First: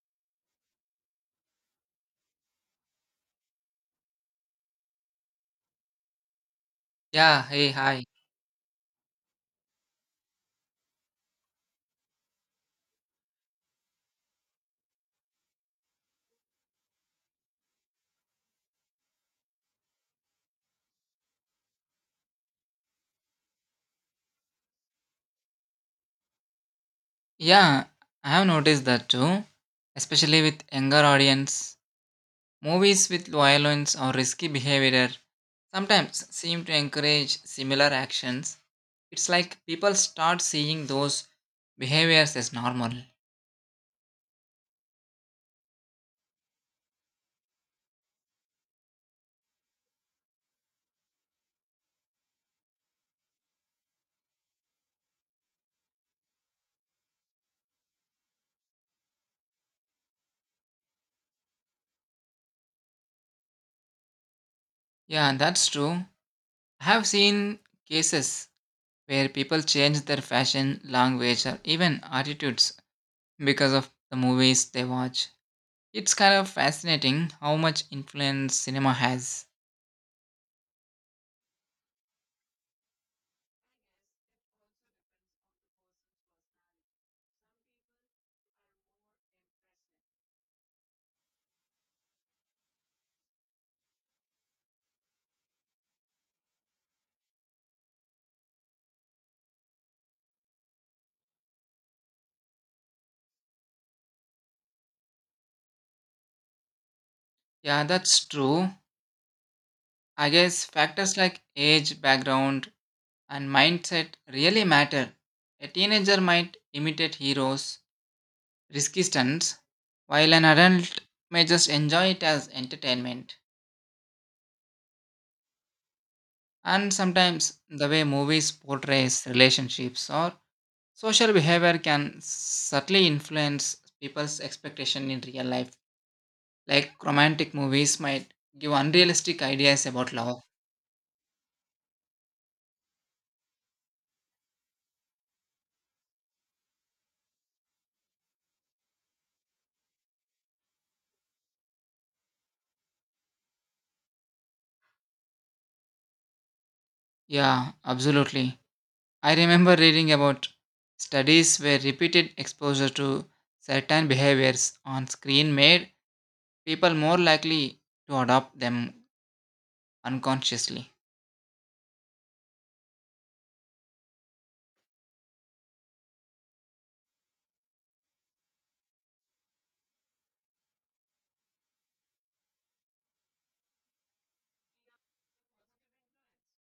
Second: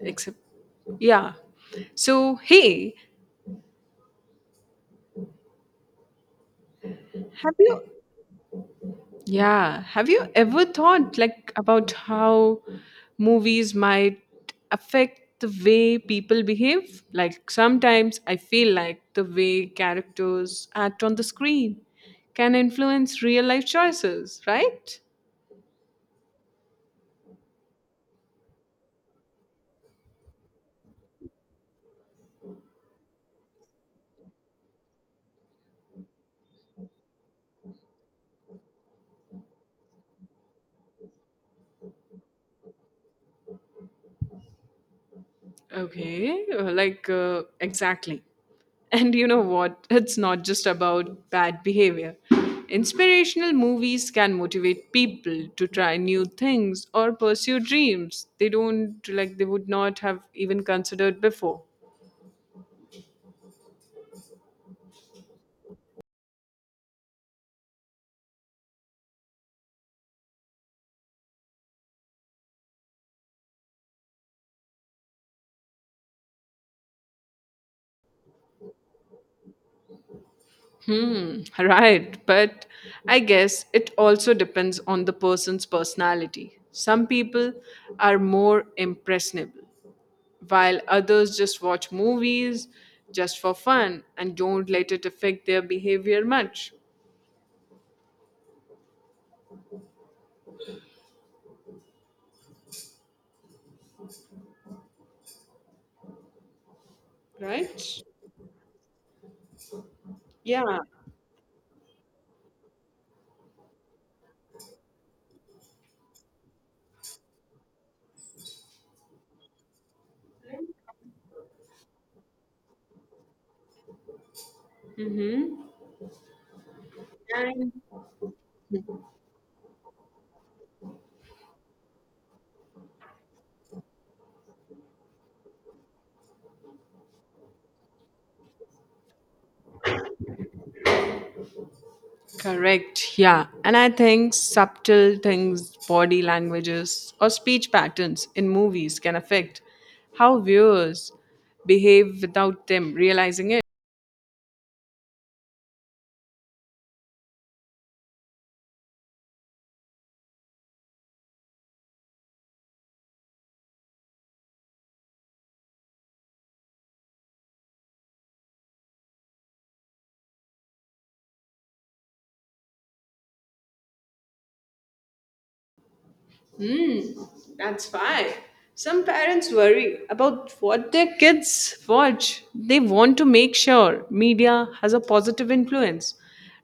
Except Yeah, so hey, Yeah, have hey, you hi. yeah, have you ever thought, like, about how movies might affect the way people behave? Like sometimes I feel like the way characters act on the screen can influence real life choices, right? Yeah, I have noticed that too, especially with younger audience. Movies with violence or risky behavior sometimes seem to encourage similar actions. It's like people start seeing those behaviors as normal. Okay, like, exactly. And you know what? It's not just about bad behavior. Inspirational movies can motivate people to try new things or pursue dreams they don't like they would not have even considered before. Yeah, that's true. I have seen cases where people change their fashion, language, or even attitudes because of the movies they watch. It's kind of fascinating how much influence cinema has. Hmm, right. But I guess it also depends on the person's personality. Some people are more impressionable, while others just watch movies just for fun and don't let it affect their behavior much, Yeah, right? that's true. I Yeah, guess factors like age, background, and mindset really matter. A teenager might imitate heroes, risky stunts, while an adult may just enjoy it as entertainment. And sometimes and the way movies portrays relationships or social behavior can subtly influence people's expectation in real life. Like romantic movies might give unrealistic ideas about love. correct. Yeah, and I think subtle things, body languages, or speech patterns in movies can affect how viewers behave without them realizing it. Yeah, absolutely. I remember reading about studies where repeated exposure to certain behaviors on screen made people more likely to adopt them unconsciously. Hmm, that's fine. Some parents worry about what their kids watch. They want to make sure media has a positive influence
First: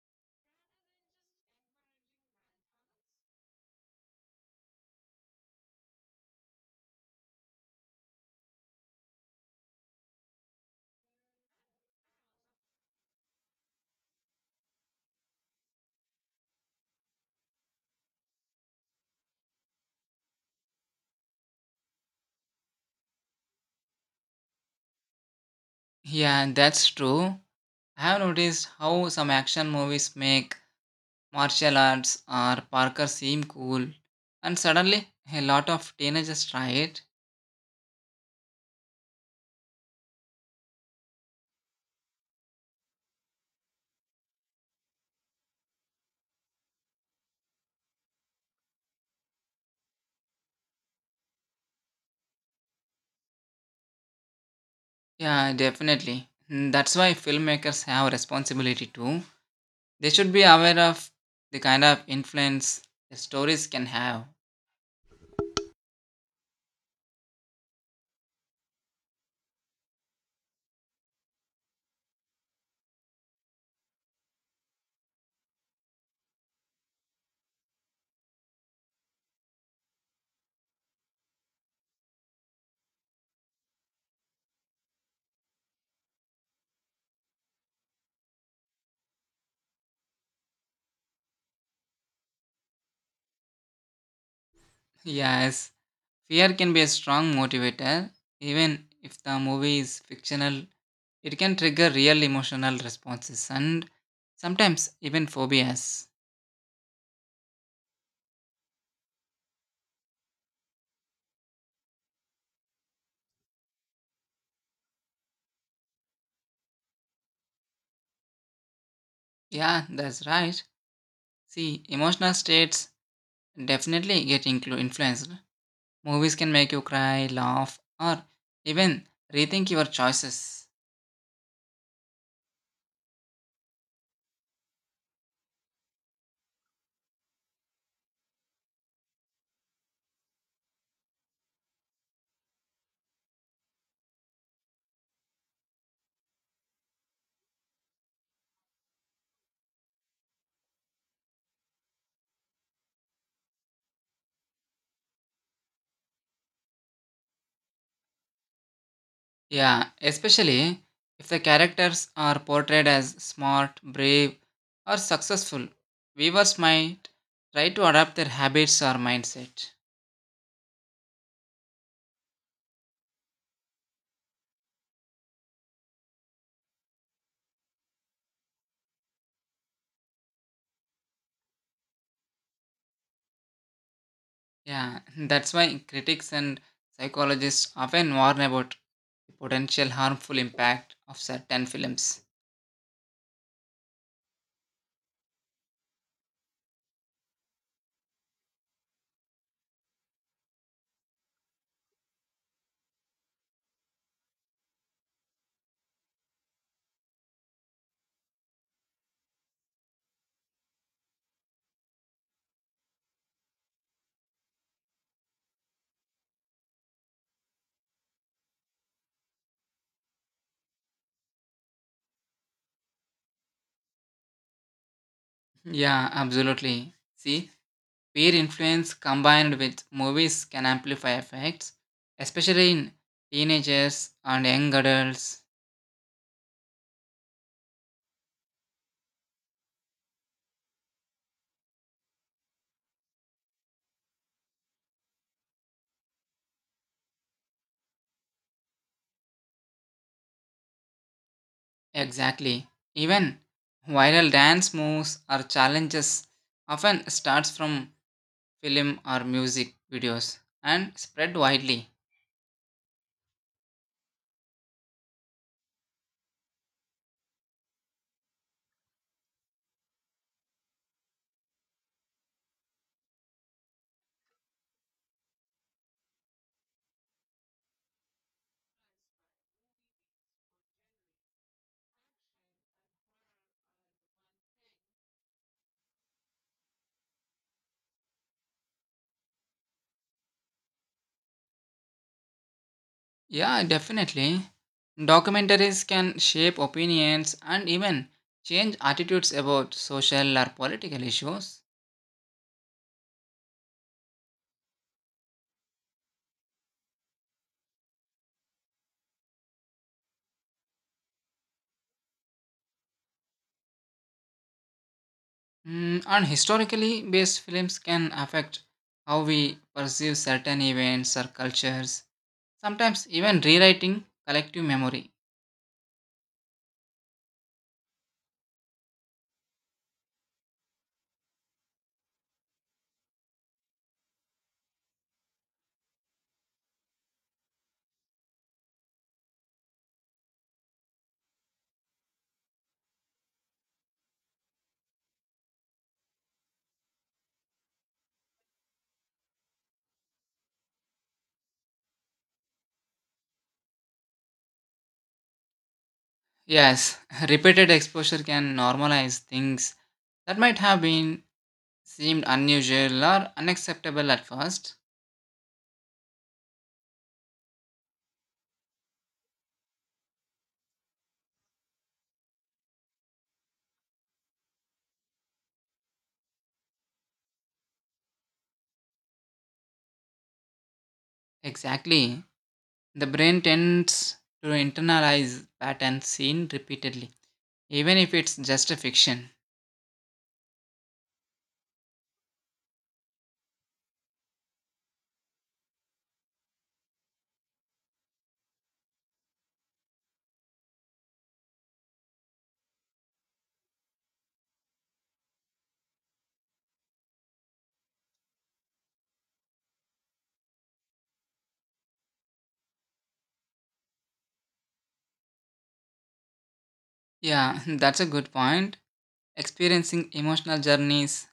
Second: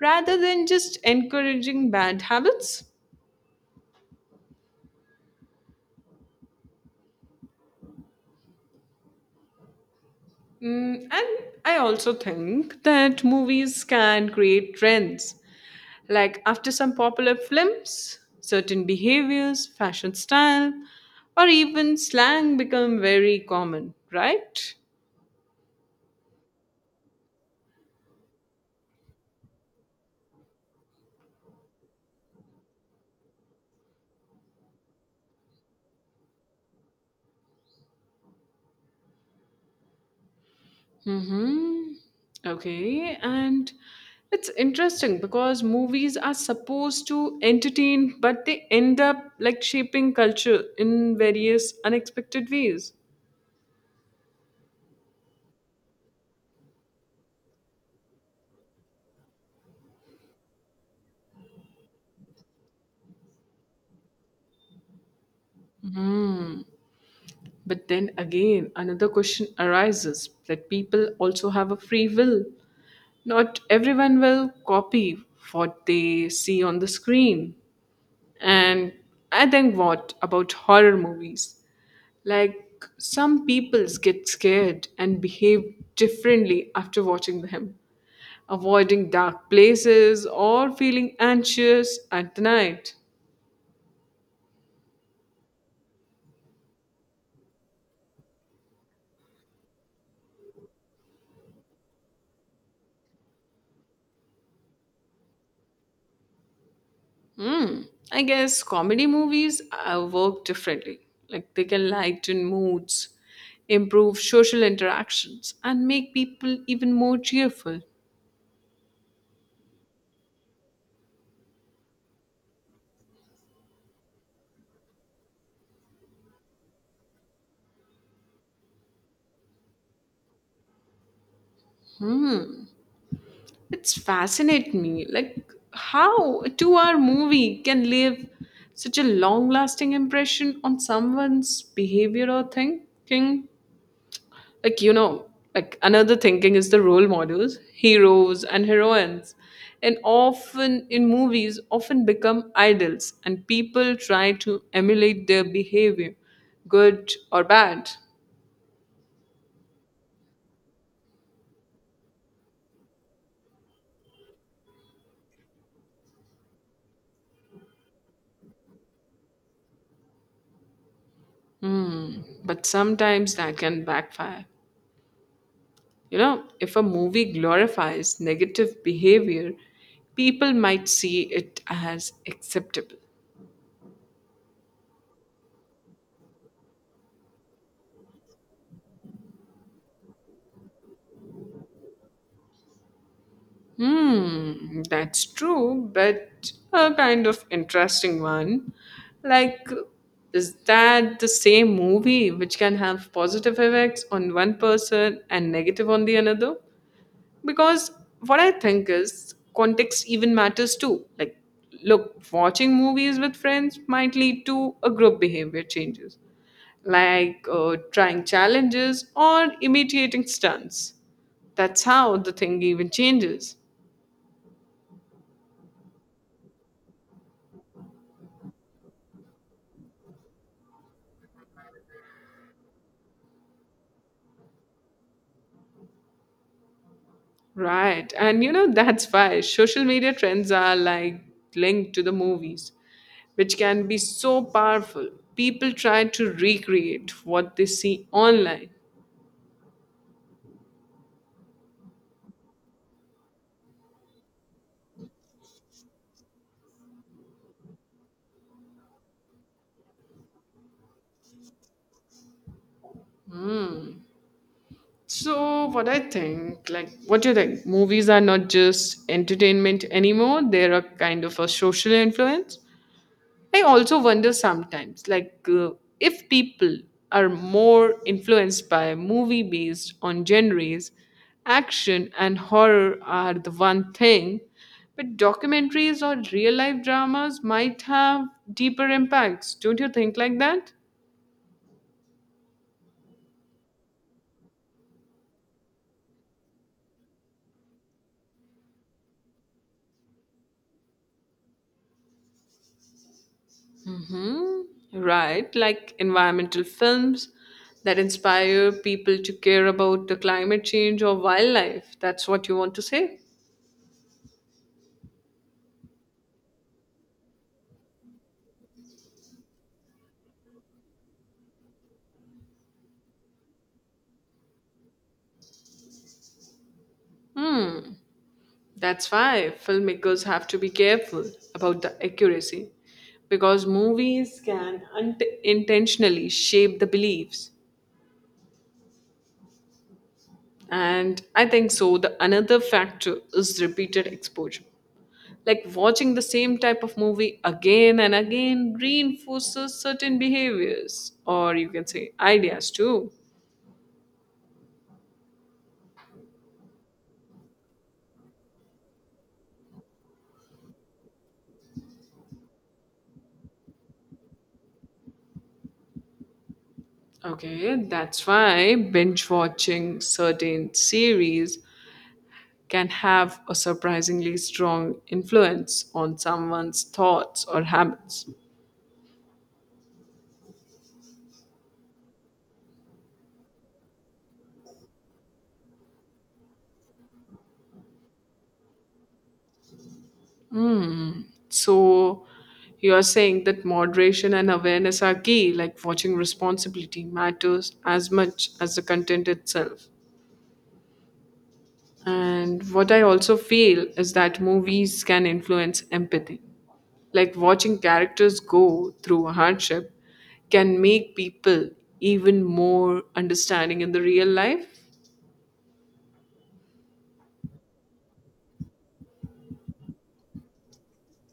rather than just encouraging bad habits. Mm, and I also think that movies can create trends. Like after some popular films, certain behaviors, fashion style, or even slang become very common, right? Yeah, that's true. I have noticed how some action movies make martial arts or Parker seem cool, and suddenly a lot of teenagers try it. Mm-hmm. Okay, and it's interesting because movies are supposed to entertain, but they end up like shaping culture in various unexpected ways. Yeah, definitely. Mm, that's why filmmakers have responsibility too. They should be aware of the kind of influence their stories can have. But then again, another question arises that people also have a free will. Not everyone will copy what they see on the screen. And I think, what about horror movies? Like some peoples get scared and behave differently after watching them, avoiding dark places or feeling anxious at night. Yes, fear can be a strong motivator. Even if the movie is fictional, it can trigger real emotional responses and sometimes even phobias. Hmm, I guess comedy movies work differently. Like they can lighten moods, improve social interactions, and make people even more cheerful. Yeah, that's right. See, emotional states definitely get influenced. Movies can make you cry, laugh, or even rethink your choices. Hmm. It's fascinate me. Like how a two-hour movie can leave such a long-lasting impression on someone's behavior or thinking. like you know like another thinking is the role models, heroes and heroines, and often in movies often become idols, and people try to emulate their behavior, good or bad. Yeah, especially if the characters are portrayed as smart, brave, or successful, viewers might try to adapt their habits or mindset. But sometimes that can backfire, you know, if a movie glorifies negative behavior, people might see it as acceptable. Yeah, that's why critics and psychologists often warn about the potential harmful impact of certain films. Hmm, that's true, but a kind of interesting one. Like, is that the same movie which can have positive effects on one person and negative on the another? Because what I think is context even matters too. Like, look, watching movies with friends might lead to a group behavior changes, like trying challenges or imitating stunts. That's how the thing even changes. Yeah, absolutely. See, peer influence combined with movies can amplify effects, especially in teenagers and young adults. Right. And you know, that's why social media trends are like linked to the movies, which can be so powerful. People try to recreate what they see online. Exactly. Even viral dance moves or challenges often starts from film or music videos and spread widely. So, what I think, like, what do you think? Movies are not just entertainment anymore, they're a kind of a social influence. I also wonder sometimes, like, if people are more influenced by movie based on genres. Action and horror are the one thing, but documentaries or real life dramas might have deeper impacts. Don't you think like that? Yeah, definitely. Documentaries can shape opinions and even change attitudes about social or political issues. Mm, right, like environmental films that inspire people to care about the climate change or wildlife. That's what you want to say? Mm, and historically based films can affect how we perceive certain events or cultures, sometimes even rewriting collective memory. Hmm. That's why filmmakers have to be careful about the accuracy, because movies can unintentionally shape the beliefs. And I think so. The another factor is repeated exposure. Like watching the same type of movie again and again reinforces certain behaviors, or you can say ideas too. Yes, repeated exposure can normalize things that might have been seemed unusual or unacceptable at first. Okay, that's why binge watching certain series can have a surprisingly strong influence on someone's thoughts or habits. Exactly. The brain tends to internalize patterns seen repeatedly, even if it's just a fiction. So, you are saying that moderation and awareness are key, like watching responsibility matters as much as the content itself. And what I also feel is that movies can influence empathy. Like watching characters go through a hardship can make people even more understanding in the real life. Yeah, that's a good point. Experiencing emotional journeys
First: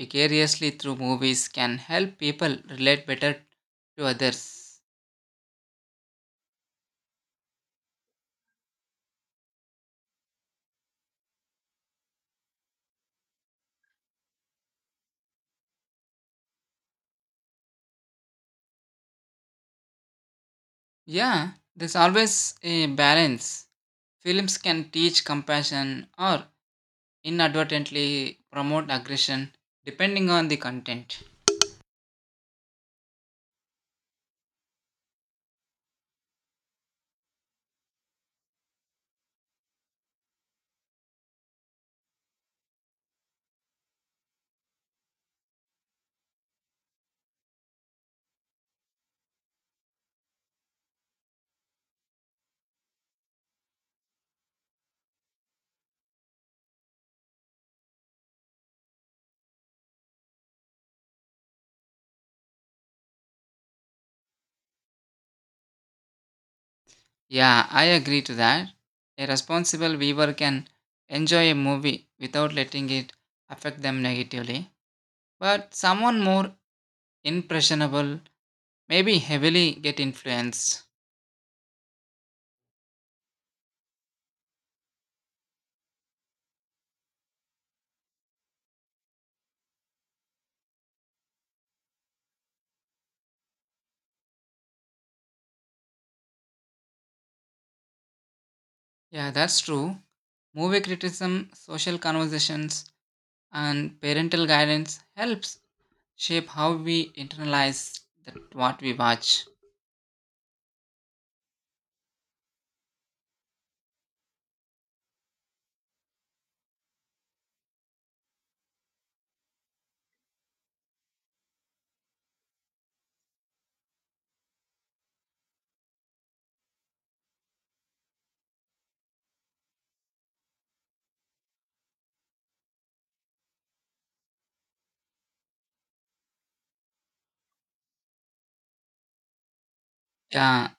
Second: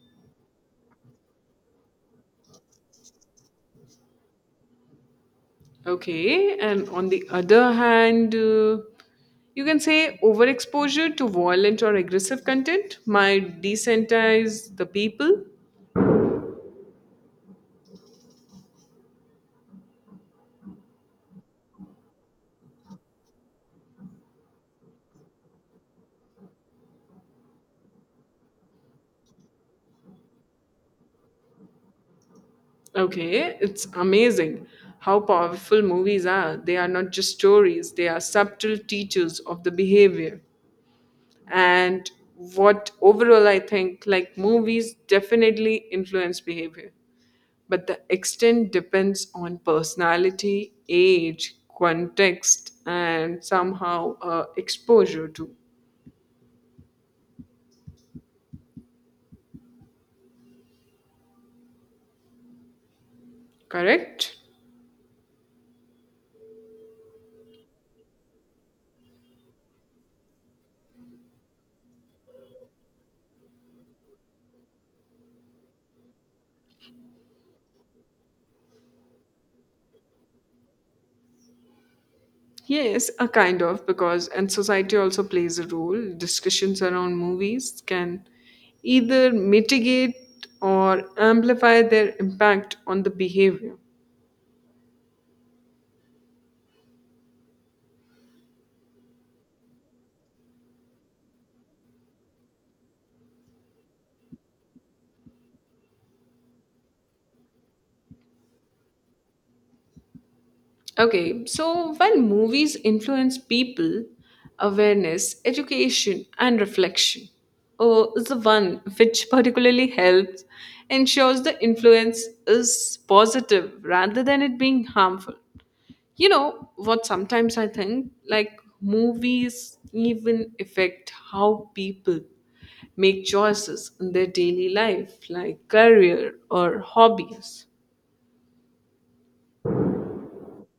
vicariously through movies can help people relate better to others. Okay, and on the other hand, you can say overexposure to violent or aggressive content might desensitize the people. Yeah, there's always a balance. Films can teach compassion or inadvertently promote aggression depending on the content. Okay, it's amazing how powerful movies are. They are not just stories, they are subtle teachers of the behavior. And what overall I think, like, movies definitely influence behavior, but the extent depends on personality, age, context, and somehow exposure to. Correct? Yeah, I agree to that. A responsible viewer can enjoy a movie without letting it affect them negatively, but someone more impressionable maybe heavily get influenced. Yes, a kind of, because and society also plays a role. Discussions around movies can either mitigate or amplify their impact on the behavior. Yeah, that's true. Movie criticism, social conversations, and parental guidance helps shape how we internalize that what we watch. Okay, so while movies influence people, awareness, education, and reflection is the one which particularly helps ensures the influence is positive rather than it being harmful. You know what? Sometimes I think like movies even affect how people make choices in their daily life, like career or hobbies. Yeah,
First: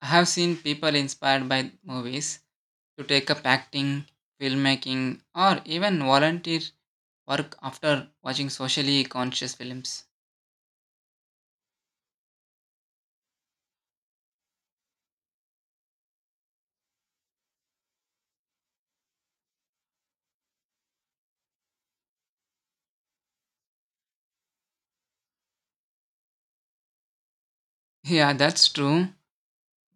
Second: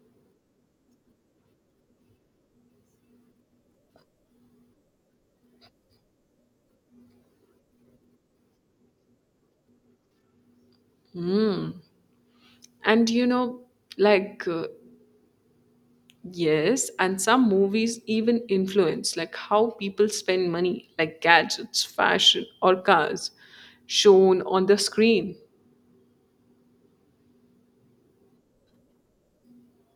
I have seen people inspired by movies to take up acting, filmmaking, or even volunteer work after watching socially conscious films. And you know, like uh, yes, and some movies even influence like how people spend money, like gadgets, fashion, or cars shown on the screen. Yeah, that's true.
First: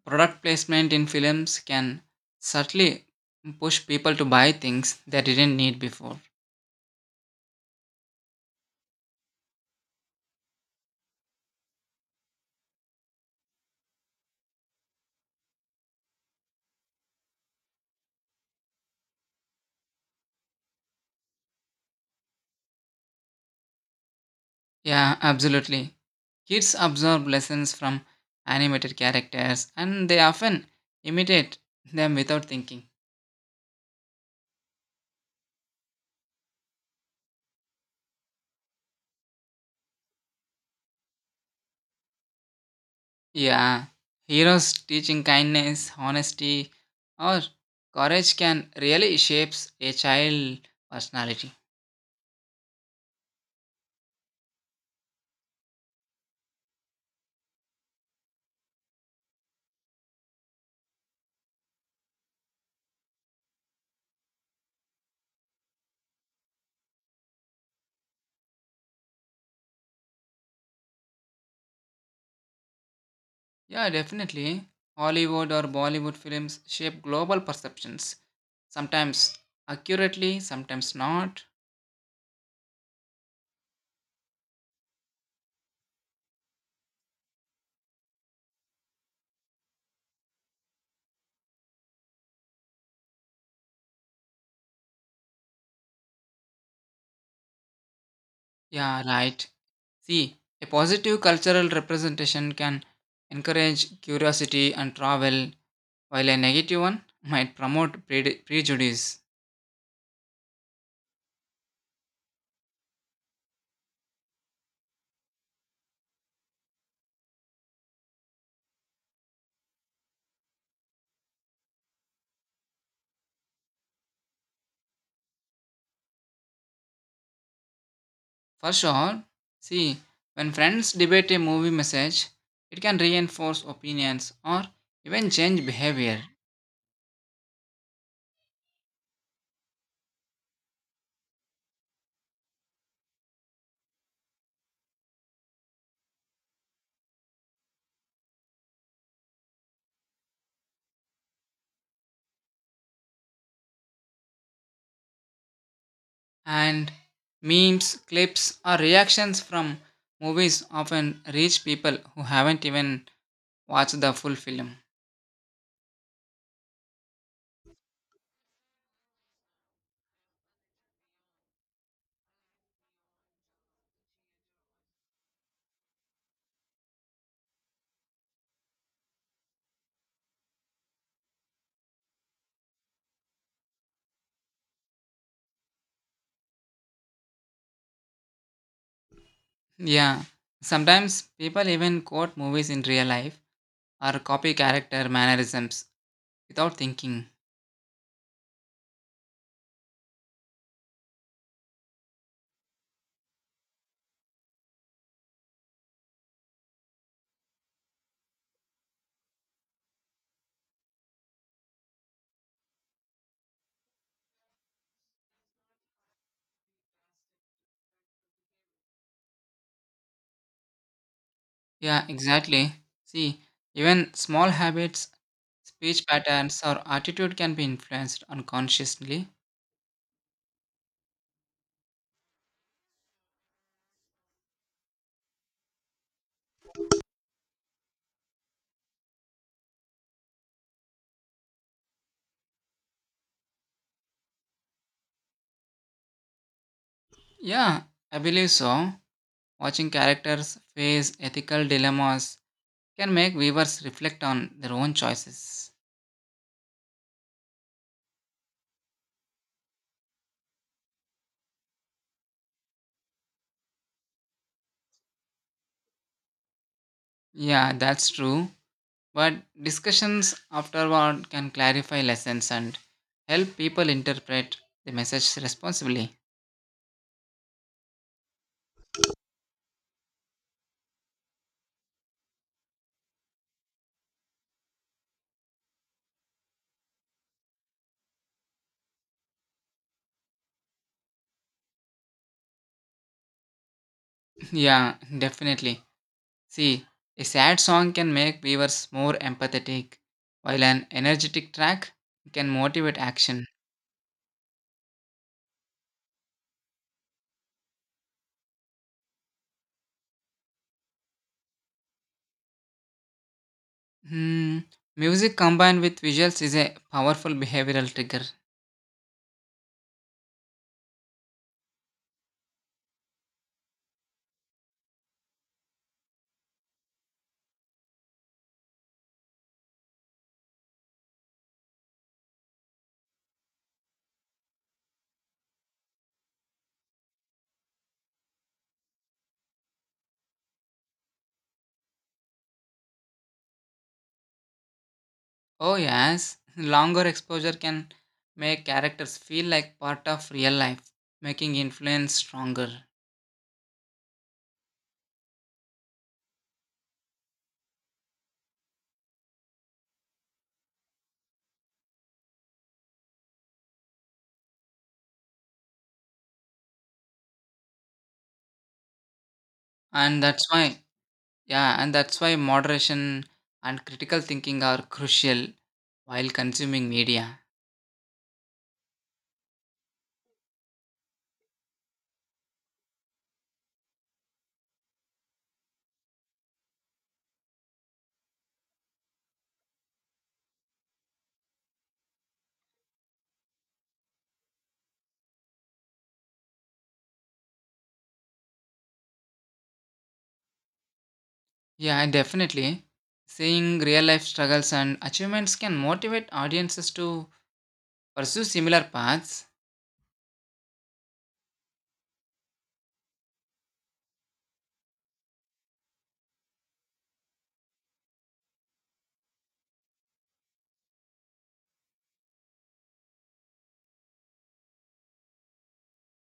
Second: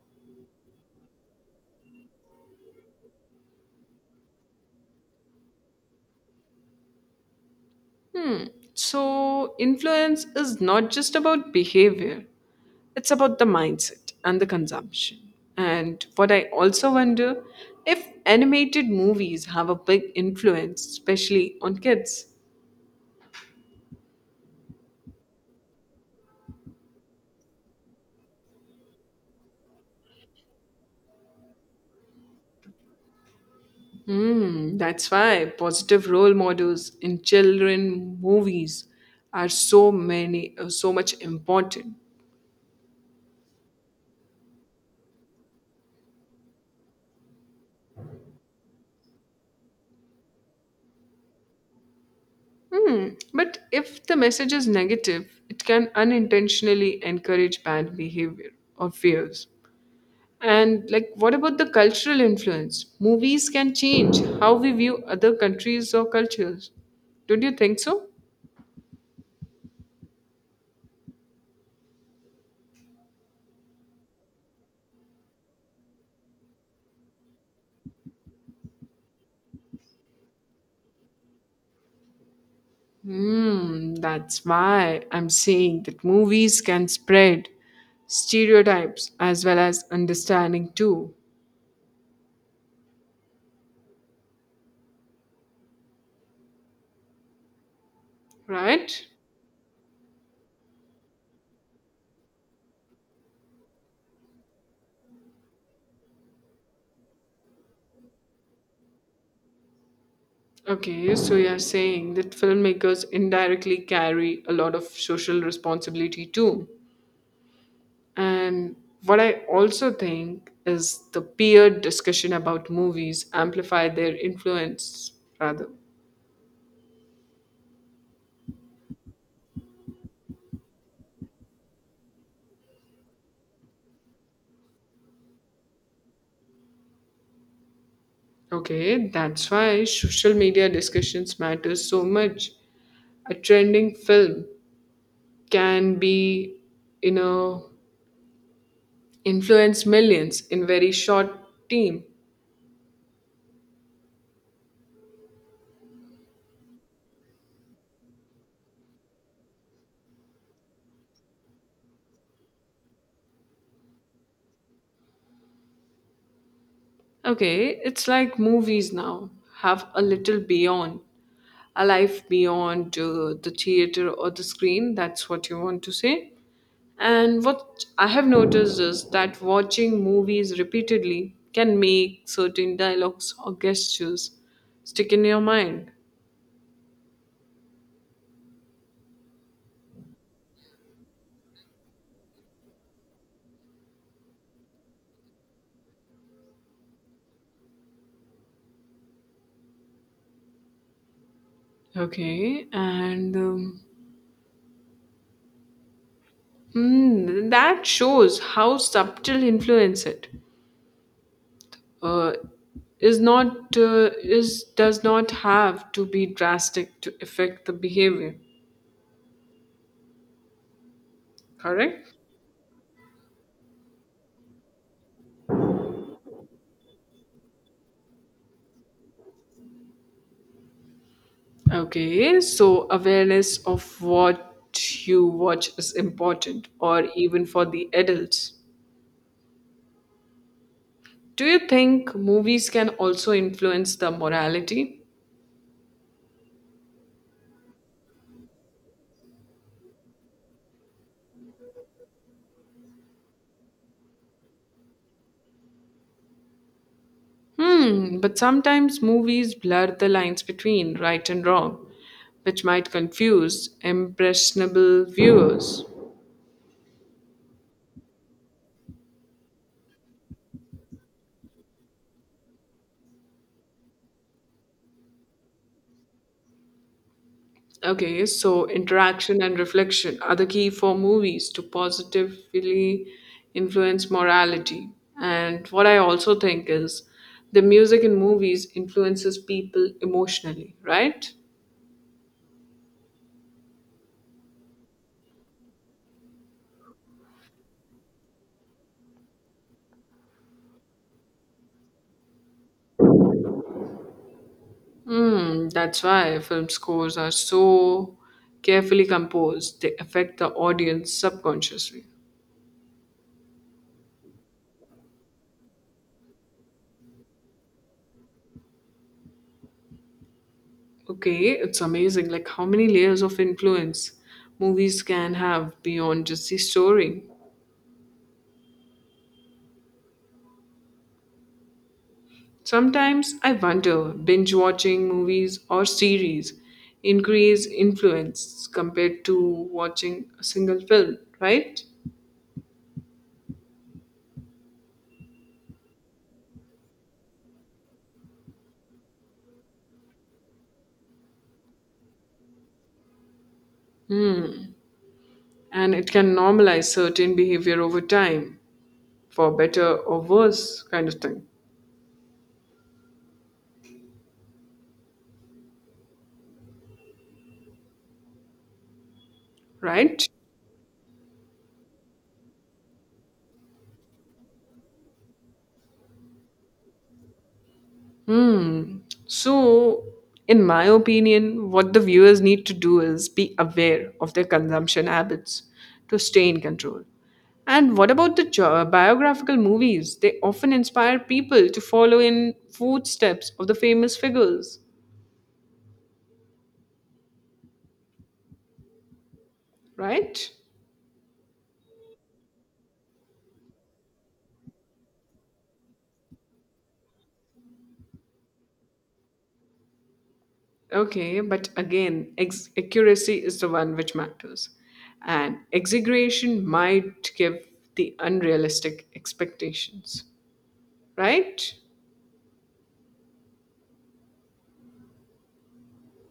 Product placement in films can subtly push people to buy things they didn't need before. So, influence is not just about behavior, it's about the mindset and the consumption. And what I also wonder if animated movies have a big influence, especially on kids. Yeah, absolutely. Kids absorb lessons from animated characters and they often imitate them without thinking. Mm, that's why positive role models in children movies are so much important. Yeah, heroes teaching kindness, honesty, or courage can really shapes a child personality. Mm, but if the message is negative, it can unintentionally encourage bad behavior or fears. And like what about the cultural influence? Movies can change how we view other countries or cultures. Don't you think so? Yeah, definitely. Hollywood or Bollywood films shape global perceptions, sometimes accurately, sometimes not. Hmm, that's why I'm saying that movies can spread stereotypes as well as understanding too, Yeah, right? right. See, a positive cultural representation can encourage curiosity and travel, while a negative one might promote prejudice. Okay, so you're saying that filmmakers indirectly carry a lot of social responsibility too. And what I also think is the peer discussion about movies amplify their influence rather. For sure. See, when friends debate a movie message, it can reinforce opinions or even change behavior. Okay, that's why social media discussions matter so much. A trending film can be, you know influence millions in very short team. And memes, clips, or reactions from movies often reach people who haven't even watched the full film. Okay, it's like movies now have a life beyond the theater or the screen. That's what you want to say. And what I have noticed is that watching movies repeatedly can make certain dialogues or gestures stick in your mind. Yeah. Sometimes people even quote movies in real life or copy character mannerisms without thinking. Okay, and hmm, that shows how subtle influence it. uh, is does not have to be drastic to affect the behavior, Yeah, correct? exactly. See, even small habits, speech patterns or attitude can be influenced unconsciously. Okay, so awareness of what you watch is important, or even for the adults, do you think movies can also influence the morality? Yeah, I believe so. Watching characters face ethical dilemmas can make viewers reflect on their own choices. Hmm, but sometimes movies blur the lines between right and wrong, which might confuse impressionable viewers. Yeah, that's true. But discussions afterward can clarify lessons and help people interpret the message responsibly. Okay, so interaction and reflection are the key for movies to positively influence morality. And what I also think is the music in movies influences people emotionally, right? Yeah, definitely. See, a sad song can make viewers more empathetic, while an energetic track can motivate action. Mm, that's why film scores are so carefully composed. They affect the audience subconsciously. Hmm. Music combined with visuals is a powerful behavioral trigger. Okay, it's amazing like how many layers of influence movies can have beyond just the story. Sometimes I wonder binge watching movies or series increase influence compared to watching a single film, right? Oh, yes. Longer exposure can make characters feel like part of real life, making influence stronger. Hmm. And it can normalize certain behavior over time, for better or worse kind of thing, And right? that's why, yeah, and that's why moderation and critical thinking are crucial while consuming media. Hmm. So, in my opinion, what the viewers need to do is be aware of their consumption habits to stay in control. And what about the biographical movies? They often inspire people to follow in footsteps of the famous figures, right? Yeah, definitely. Seeing real life struggles and achievements can motivate audiences to pursue similar paths. Okay, but again, accuracy is the one which matters. And exaggeration might give the unrealistic expectations, right?